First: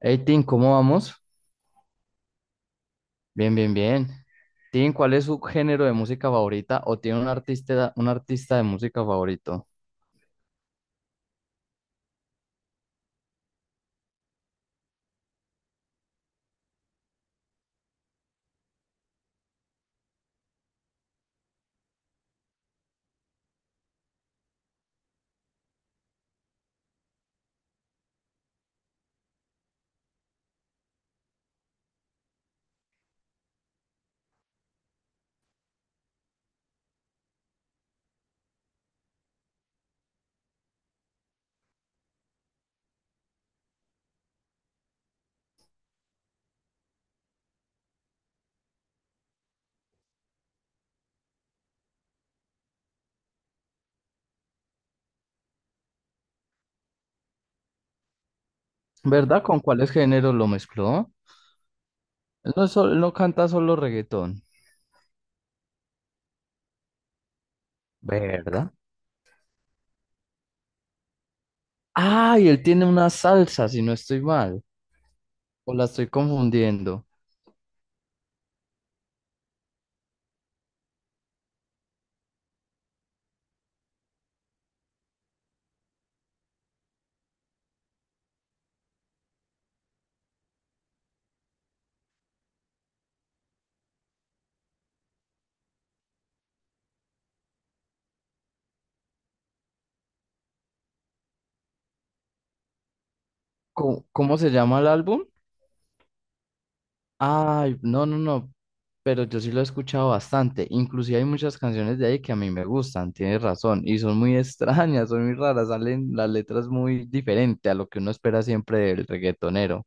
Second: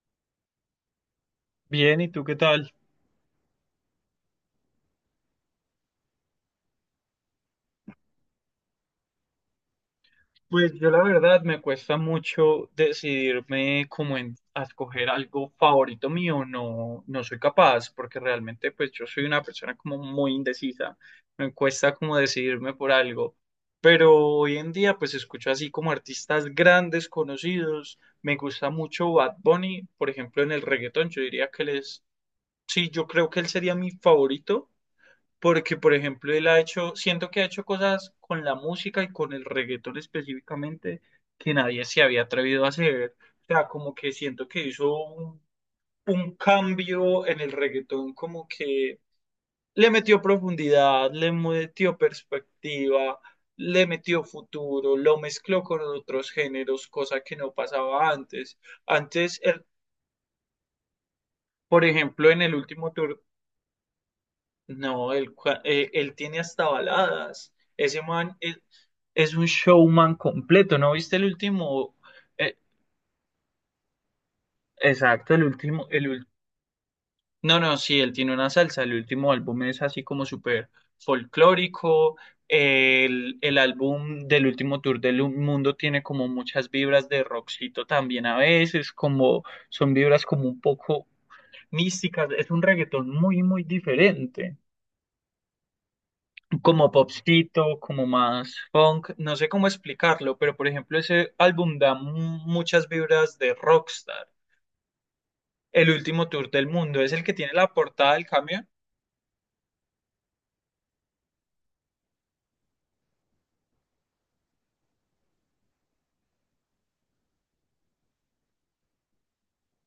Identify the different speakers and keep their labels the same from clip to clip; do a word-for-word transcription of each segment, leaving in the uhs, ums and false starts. Speaker 1: Hey, Tim, ¿cómo vamos?
Speaker 2: Bien, ¿y tú qué tal?
Speaker 1: Bien, bien, bien. Tim, ¿cuál es su género de música favorita o tiene un artista, un artista de música favorito?
Speaker 2: Pues yo la verdad me cuesta mucho decidirme como en a escoger algo favorito mío, no, no soy capaz, porque realmente pues yo soy una persona como muy indecisa, me cuesta como decidirme por algo, pero hoy en día pues escucho así como artistas grandes, conocidos, me gusta mucho Bad Bunny, por ejemplo en el reggaetón, yo diría que él es, sí, yo creo que él sería mi favorito, porque por ejemplo él ha hecho, siento que ha hecho cosas con la música y con el reggaetón específicamente que nadie se había atrevido a hacer. O sea, como que siento que hizo un, un, cambio en el reggaetón, como que le metió profundidad, le metió perspectiva, le metió futuro, lo mezcló con otros géneros, cosa que no pasaba antes. Antes,
Speaker 1: ¿Verdad? ¿Con
Speaker 2: él,
Speaker 1: cuáles géneros lo mezcló?
Speaker 2: por ejemplo, en
Speaker 1: Él
Speaker 2: el
Speaker 1: no, es sol-
Speaker 2: último
Speaker 1: él no
Speaker 2: tour,
Speaker 1: canta solo reggaetón,
Speaker 2: no, él, cua- eh, él tiene hasta baladas. Ese man, eh,
Speaker 1: ¿verdad?
Speaker 2: es un showman completo. ¿No viste el último?
Speaker 1: Ah, y
Speaker 2: Eh,
Speaker 1: él tiene una salsa, si no estoy mal,
Speaker 2: exacto, el
Speaker 1: o la
Speaker 2: último, el
Speaker 1: estoy
Speaker 2: ul-
Speaker 1: confundiendo.
Speaker 2: No, no, sí, él tiene una salsa, el último álbum es así como súper folclórico, el, el álbum del último tour del mundo tiene como muchas vibras de rockcito también a veces, como son vibras como un poco místicas, es un reggaetón muy, muy diferente. Como popcito, como más funk, no sé cómo explicarlo, pero por ejemplo ese álbum da mu- muchas vibras de
Speaker 1: ¿Cómo,
Speaker 2: Rockstar,
Speaker 1: cómo se llama el álbum?
Speaker 2: el último tour del mundo, es el que tiene la
Speaker 1: Ay, no,
Speaker 2: portada
Speaker 1: no,
Speaker 2: del
Speaker 1: no,
Speaker 2: camión.
Speaker 1: pero yo sí lo he escuchado bastante. Inclusive hay muchas canciones de ahí que a mí me gustan, tienes razón, y son muy extrañas, son muy raras, salen las letras muy diferentes a lo que uno espera siempre del reggaetonero.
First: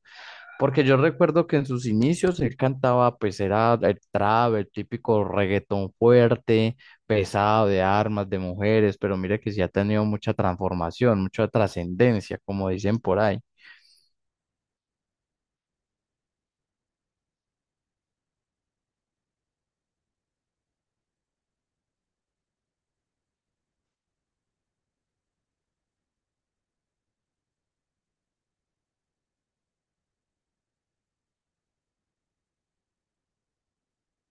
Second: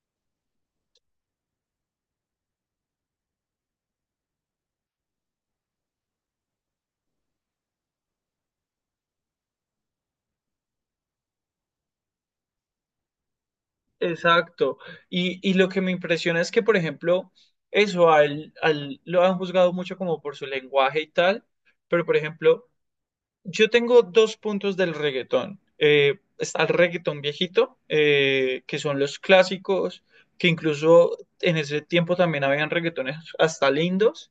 Speaker 1: Porque yo recuerdo que en sus inicios él cantaba, pues era el trap, el típico reggaetón fuerte, pesado, de armas, de mujeres, pero mira que sí ha tenido mucha transformación, mucha trascendencia, como dicen por ahí.
Speaker 2: Exacto. Y, y lo que me impresiona es que, por ejemplo, eso a él, a él, lo han juzgado mucho como por su lenguaje y tal, pero por ejemplo, yo tengo dos puntos del reggaetón. Eh, está el reggaetón viejito, eh, que son los clásicos, que incluso en ese tiempo también habían reggaetones hasta lindos.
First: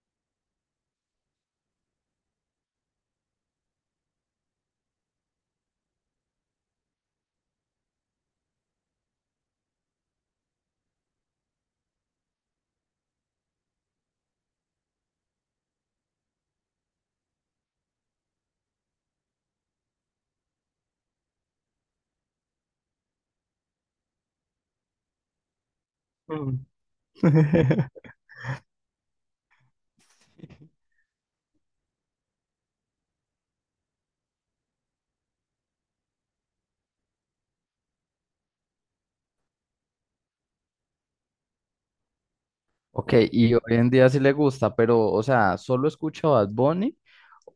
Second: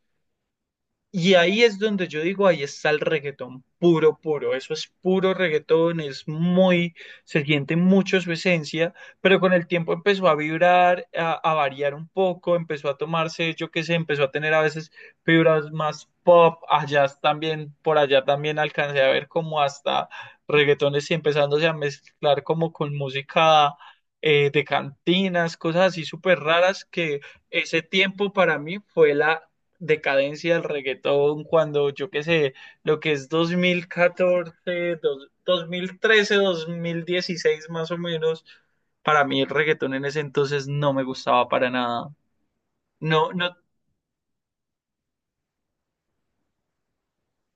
Speaker 2: Y ahí es donde yo digo, ahí está el reggaetón puro, puro. Eso es puro reggaetón, es muy, se siente mucho su esencia, pero con el tiempo empezó a vibrar, a, a variar un poco, empezó a tomarse, yo qué sé, empezó a tener a veces fibras más pop, allá también, por allá también alcancé a ver como hasta reggaetones y empezándose a mezclar como con música eh, de cantinas, cosas así súper raras que ese tiempo para mí fue la decadencia del reggaetón cuando yo qué sé, lo que es dos mil catorce, dos- 2013, dos mil dieciséis más o menos. Para mí el reggaetón en ese entonces no me gustaba para nada.
Speaker 1: Ok,
Speaker 2: No,
Speaker 1: y
Speaker 2: no,
Speaker 1: hoy en día sí le gusta, pero, o sea, ¿solo escucha Bad Bunny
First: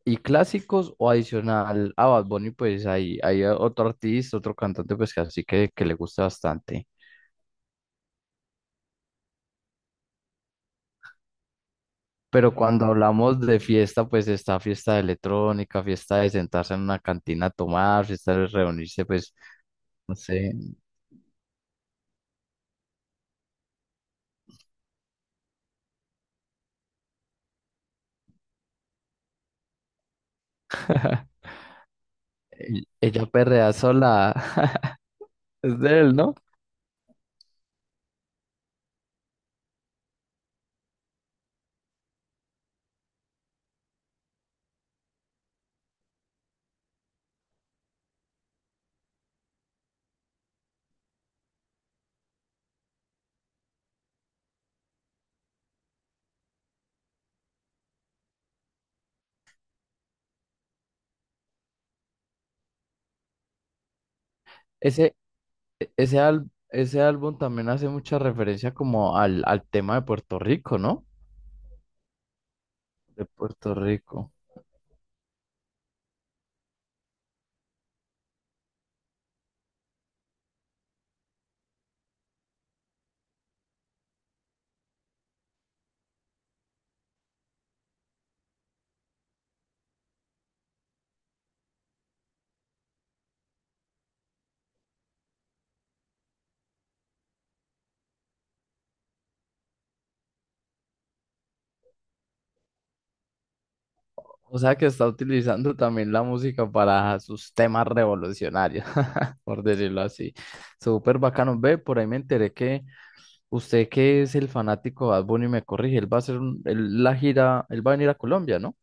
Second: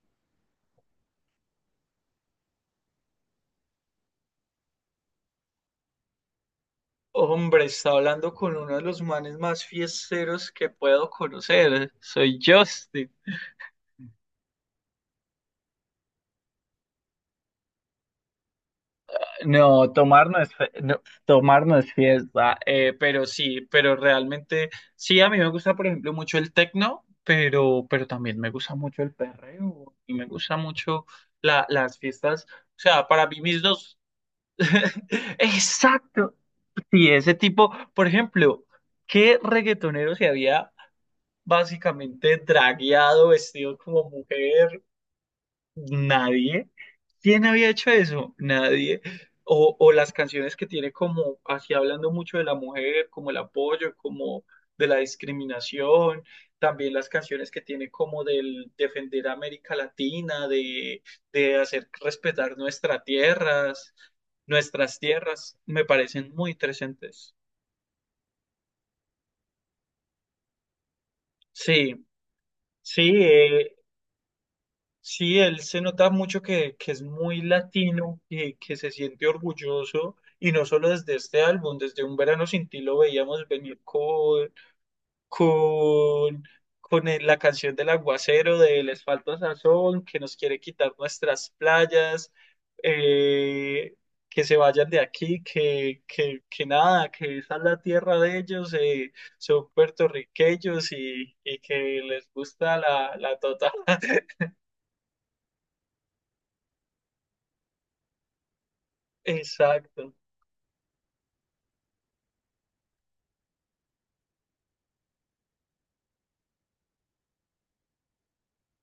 Speaker 1: y clásicos o adicional a Bad Bunny, pues hay, hay otro artista, otro cantante, pues que así que, que le gusta bastante?
Speaker 2: hombre, está hablando con uno de los manes más fiesteros que puedo conocer. Soy
Speaker 1: Pero cuando
Speaker 2: Justin.
Speaker 1: hablamos de fiesta, pues está fiesta de electrónica, fiesta de sentarse en una cantina a tomar, fiesta de reunirse, pues,
Speaker 2: No,
Speaker 1: no
Speaker 2: tomar no
Speaker 1: sé,
Speaker 2: es, fe- no, tomar no es fiesta, eh, pero sí, pero realmente, sí, a mí me gusta, por ejemplo, mucho el tecno, pero, pero, también me gusta mucho el perreo y me gusta mucho la, las fiestas, o
Speaker 1: e-
Speaker 2: sea,
Speaker 1: ella
Speaker 2: para mí mis
Speaker 1: perrea
Speaker 2: dos,
Speaker 1: sola, es de él, ¿no?
Speaker 2: exacto, sí, ese tipo, por ejemplo, ¿qué reggaetonero se había básicamente dragueado, vestido como mujer? Nadie. ¿Quién había hecho eso? Nadie. O, o, las canciones que tiene como, así hablando mucho de la mujer, como el apoyo, como de la discriminación, también las canciones que tiene como del defender a América Latina, de, de, hacer respetar nuestras tierras, nuestras
Speaker 1: Ese,
Speaker 2: tierras, me
Speaker 1: ese,
Speaker 2: parecen
Speaker 1: al-
Speaker 2: muy
Speaker 1: ese
Speaker 2: interesantes.
Speaker 1: álbum también hace mucha referencia como al, al tema de Puerto Rico, ¿no?
Speaker 2: Sí, sí,
Speaker 1: De
Speaker 2: eh,
Speaker 1: Puerto Rico.
Speaker 2: sí, él se nota mucho que, que es muy latino, y que se siente orgulloso, y no solo desde este álbum, desde Un Verano Sin Ti lo veíamos venir con, con, con el- la canción del aguacero, de Les falta sazón, que nos quiere quitar nuestras playas, eh, que se vayan de aquí, que, que, que, nada, que esa es la tierra de ellos, eh, son puertorriqueños y, y que les gusta la, la tota.
Speaker 1: O sea que está utilizando también la música para sus temas revolucionarios, por decirlo
Speaker 2: Exacto.
Speaker 1: así. Súper bacano. Ve, por ahí me enteré que usted que es el fanático de Bad Bunny me corrige, él va a hacer un- él- la gira, él va a venir a Colombia, ¿no?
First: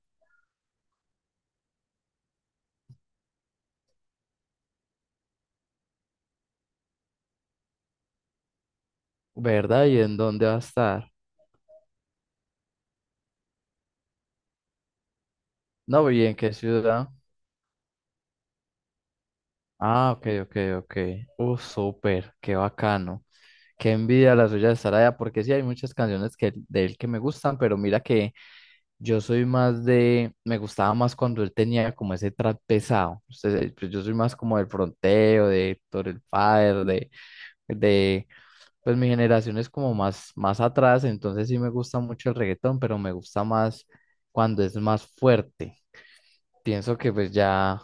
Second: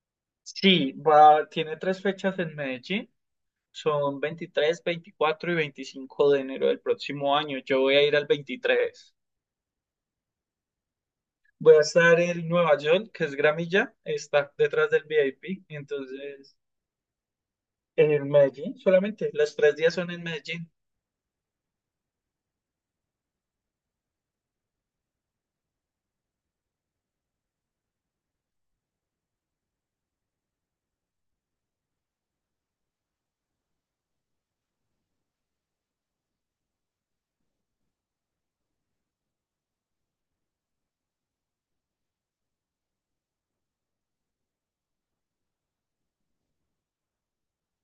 Speaker 2: Sí, va, tiene tres fechas en Medellín. Son veintitrés, veinticuatro y veinticinco de enero del próximo año. Yo voy a ir al veintitrés.
Speaker 1: ¿Verdad? ¿Y en dónde va a estar?
Speaker 2: Voy a estar en Nueva York, que es Gramilla, está detrás del vip.
Speaker 1: No, ¿y en qué
Speaker 2: Entonces,
Speaker 1: ciudad?
Speaker 2: en Medellín solamente. Los tres días son
Speaker 1: Ah,
Speaker 2: en
Speaker 1: ok, ok,
Speaker 2: Medellín.
Speaker 1: ok. Uh, súper, qué bacano. Qué envidia la suya de estar allá, porque sí hay muchas canciones que, de él que me gustan, pero mira que yo soy más de, me gustaba más cuando él tenía como ese trap pesado. Usted- pues yo soy más como del fronteo, de Héctor el Father, de, de, pues mi generación es como más, más atrás, entonces sí me gusta mucho el reggaetón, pero me gusta más cuando es más fuerte. Pienso que pues ya,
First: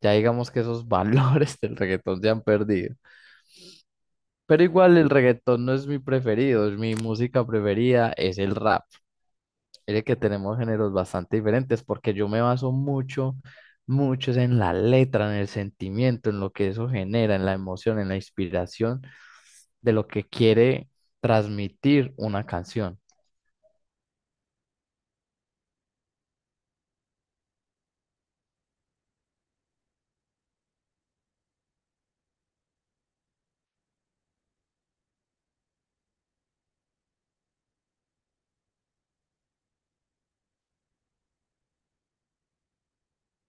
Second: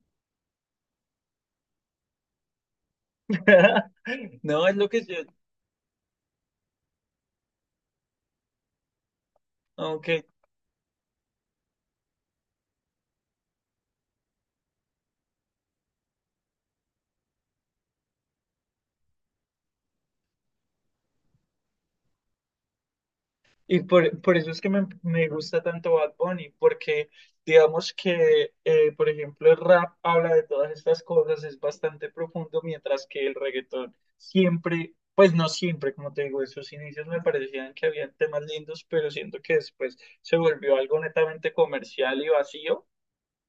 Speaker 1: ya digamos que esos valores del reggaetón se han perdido. Pero
Speaker 2: No, es lo
Speaker 1: igual
Speaker 2: que
Speaker 1: el
Speaker 2: yo,
Speaker 1: reggaetón no es mi preferido, es mi música preferida es el rap. Mire
Speaker 2: ok.
Speaker 1: que tenemos géneros bastante diferentes porque yo me baso mucho, mucho es en la letra, en el sentimiento, en lo que eso genera, en la emoción, en la inspiración de lo que quiere transmitir una canción.
Speaker 2: Y por, por eso es que me, me gusta tanto Bad Bunny, porque digamos que, eh, por ejemplo, el rap habla de todas estas cosas, es bastante profundo, mientras que el reggaetón siempre, pues no siempre, como te digo, esos inicios me parecían que habían temas lindos, pero siento que después se volvió algo netamente comercial y vacío,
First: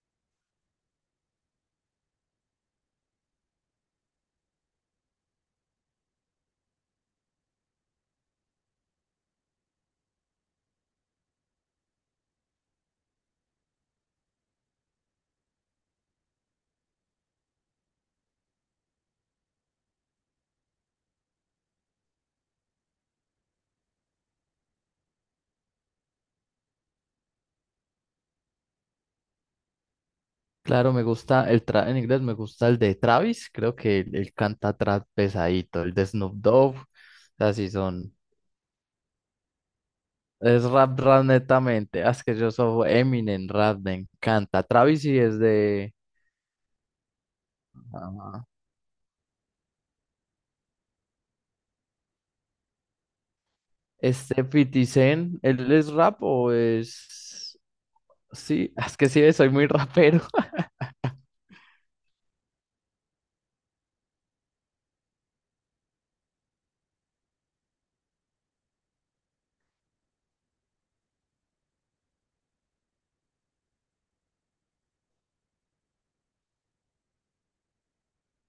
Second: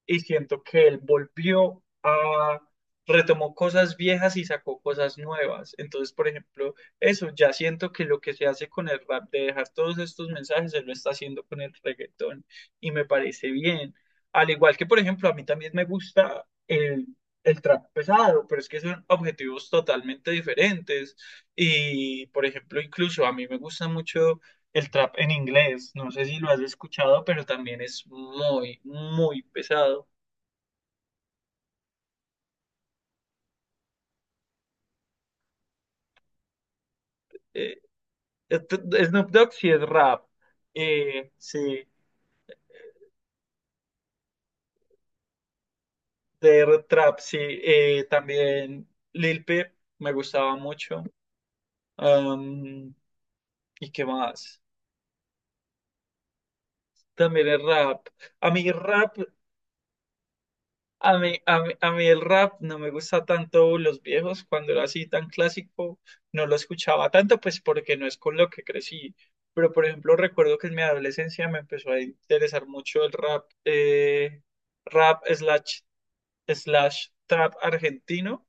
Speaker 2: y siento que él volvió a, retomó cosas viejas y sacó cosas nuevas. Entonces, por ejemplo, eso, ya siento que lo que se hace con el rap, de dejar todos estos mensajes, se lo está haciendo con el reggaetón y me parece bien. Al igual que, por ejemplo, a mí también me gusta el, el trap pesado, pero es que son objetivos totalmente diferentes. Y, por ejemplo, incluso a mí me gusta mucho el trap en inglés. No sé si lo has escuchado, pero también es muy, muy pesado.
Speaker 1: Claro, me gusta el tra en inglés, me gusta el de Travis, creo que él, él canta trap pesadito, el de Snoop Dogg, así
Speaker 2: eh,
Speaker 1: son,
Speaker 2: este- Snoop Dogg sí es rap,
Speaker 1: es rap rap
Speaker 2: eh, Sí,
Speaker 1: netamente, ah, es que yo soy Eminem rap, me encanta. Travis sí es de,
Speaker 2: de trap, sí, eh, también Lil Peep me gustaba mucho, am, y qué
Speaker 1: este
Speaker 2: más,
Speaker 1: cincuenta Cent, ¿él es rap o
Speaker 2: también
Speaker 1: es...?
Speaker 2: el rap. A mí
Speaker 1: Sí, es que
Speaker 2: rap,
Speaker 1: sí, soy muy rapero.
Speaker 2: a mí, a mí, a mí el rap no me gusta tanto los viejos, cuando era así tan clásico, no lo escuchaba tanto, pues porque no es con lo que crecí, pero por ejemplo recuerdo que en mi adolescencia me empezó a interesar mucho el rap, eh, rap slash slash trap argentino,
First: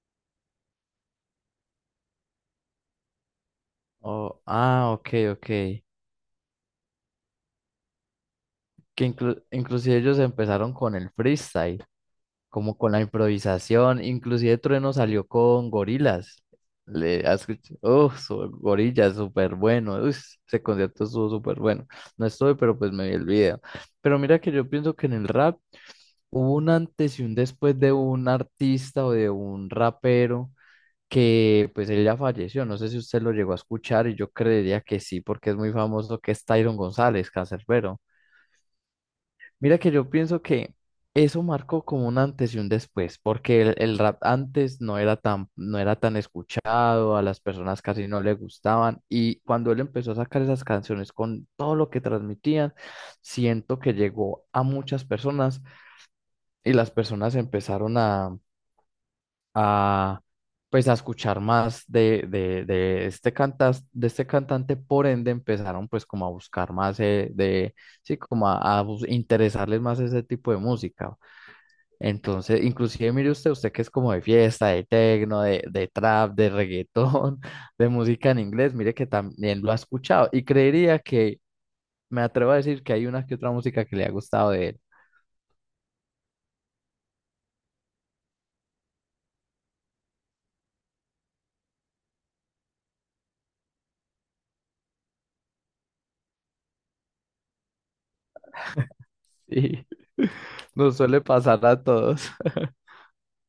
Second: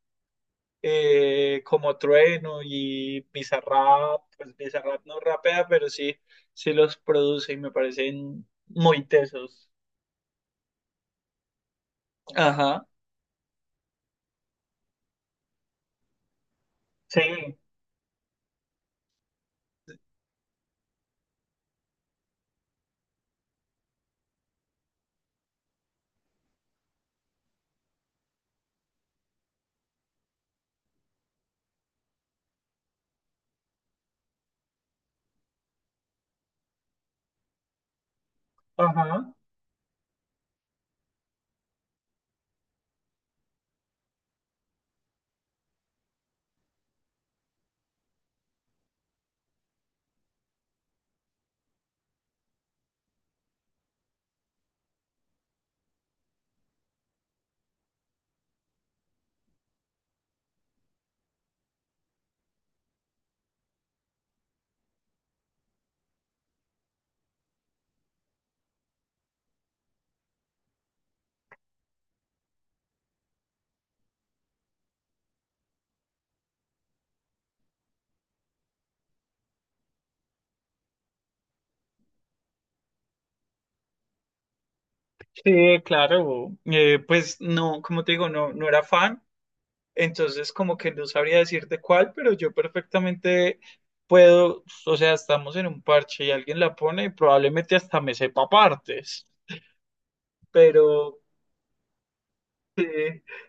Speaker 2: eh, como Trueno y Bizarrap,
Speaker 1: Oh,
Speaker 2: pues
Speaker 1: ah,
Speaker 2: Bizarrap
Speaker 1: ok,
Speaker 2: no
Speaker 1: ok.
Speaker 2: rapea, pero sí, sí los produce y me parecen
Speaker 1: Que
Speaker 2: muy
Speaker 1: inclu-
Speaker 2: tesos.
Speaker 1: inclusive ellos empezaron con el freestyle. Como
Speaker 2: Ajá,
Speaker 1: con la improvisación, inclusive Trueno salió con Gorilas. Le has
Speaker 2: sí,
Speaker 1: oh, Gorilla, súper bueno. Uy, ese concierto estuvo súper bueno. No estoy, pero pues me vi el video. Pero mira que yo pienso que en el rap hubo un antes y un después de un artista o de un rapero que pues él ya falleció. No sé si usted lo llegó a escuchar y yo creería que sí, porque es muy famoso, que es Tyron González, Canserbero.
Speaker 2: ajá,
Speaker 1: Mira que yo pienso que eso marcó como un antes y un después, porque el, el rap antes no era tan, no era tan escuchado, a las personas casi no le gustaban, y cuando él empezó a sacar esas canciones con todo lo que transmitían, siento que llegó a muchas personas y las personas empezaron a, a, pues a escuchar más de, de, de este cantas, de este cantante, por ende empezaron pues como a buscar más eh, de, sí, como a, a bus- interesarles más ese tipo de música. Entonces, inclusive mire usted, usted que es como de fiesta, de tecno, de, de trap, de reggaetón, de música en inglés, mire que también lo ha escuchado y creería que me atrevo a decir que hay una que otra música que le ha gustado de él.
Speaker 2: sí, claro. Eh, pues no, como te digo, no, no era fan, entonces como que no sabría decirte cuál, pero yo perfectamente puedo, o sea, estamos en un parche y alguien la pone y probablemente hasta me sepa partes,
Speaker 1: Sí. Nos suele
Speaker 2: pero
Speaker 1: pasar a todos.
Speaker 2: sí,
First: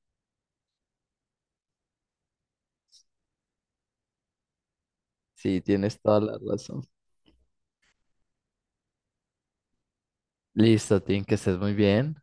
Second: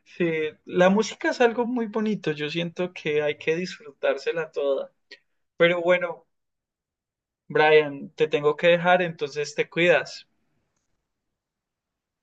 Speaker 2: sí, la música es algo muy bonito, yo siento que hay que disfrutársela toda.
Speaker 1: Sí,
Speaker 2: Pero
Speaker 1: tienes toda
Speaker 2: bueno,
Speaker 1: la razón.
Speaker 2: Brian, te tengo que dejar, entonces te cuidas.
Speaker 1: Listo, Tim, que estés muy bien.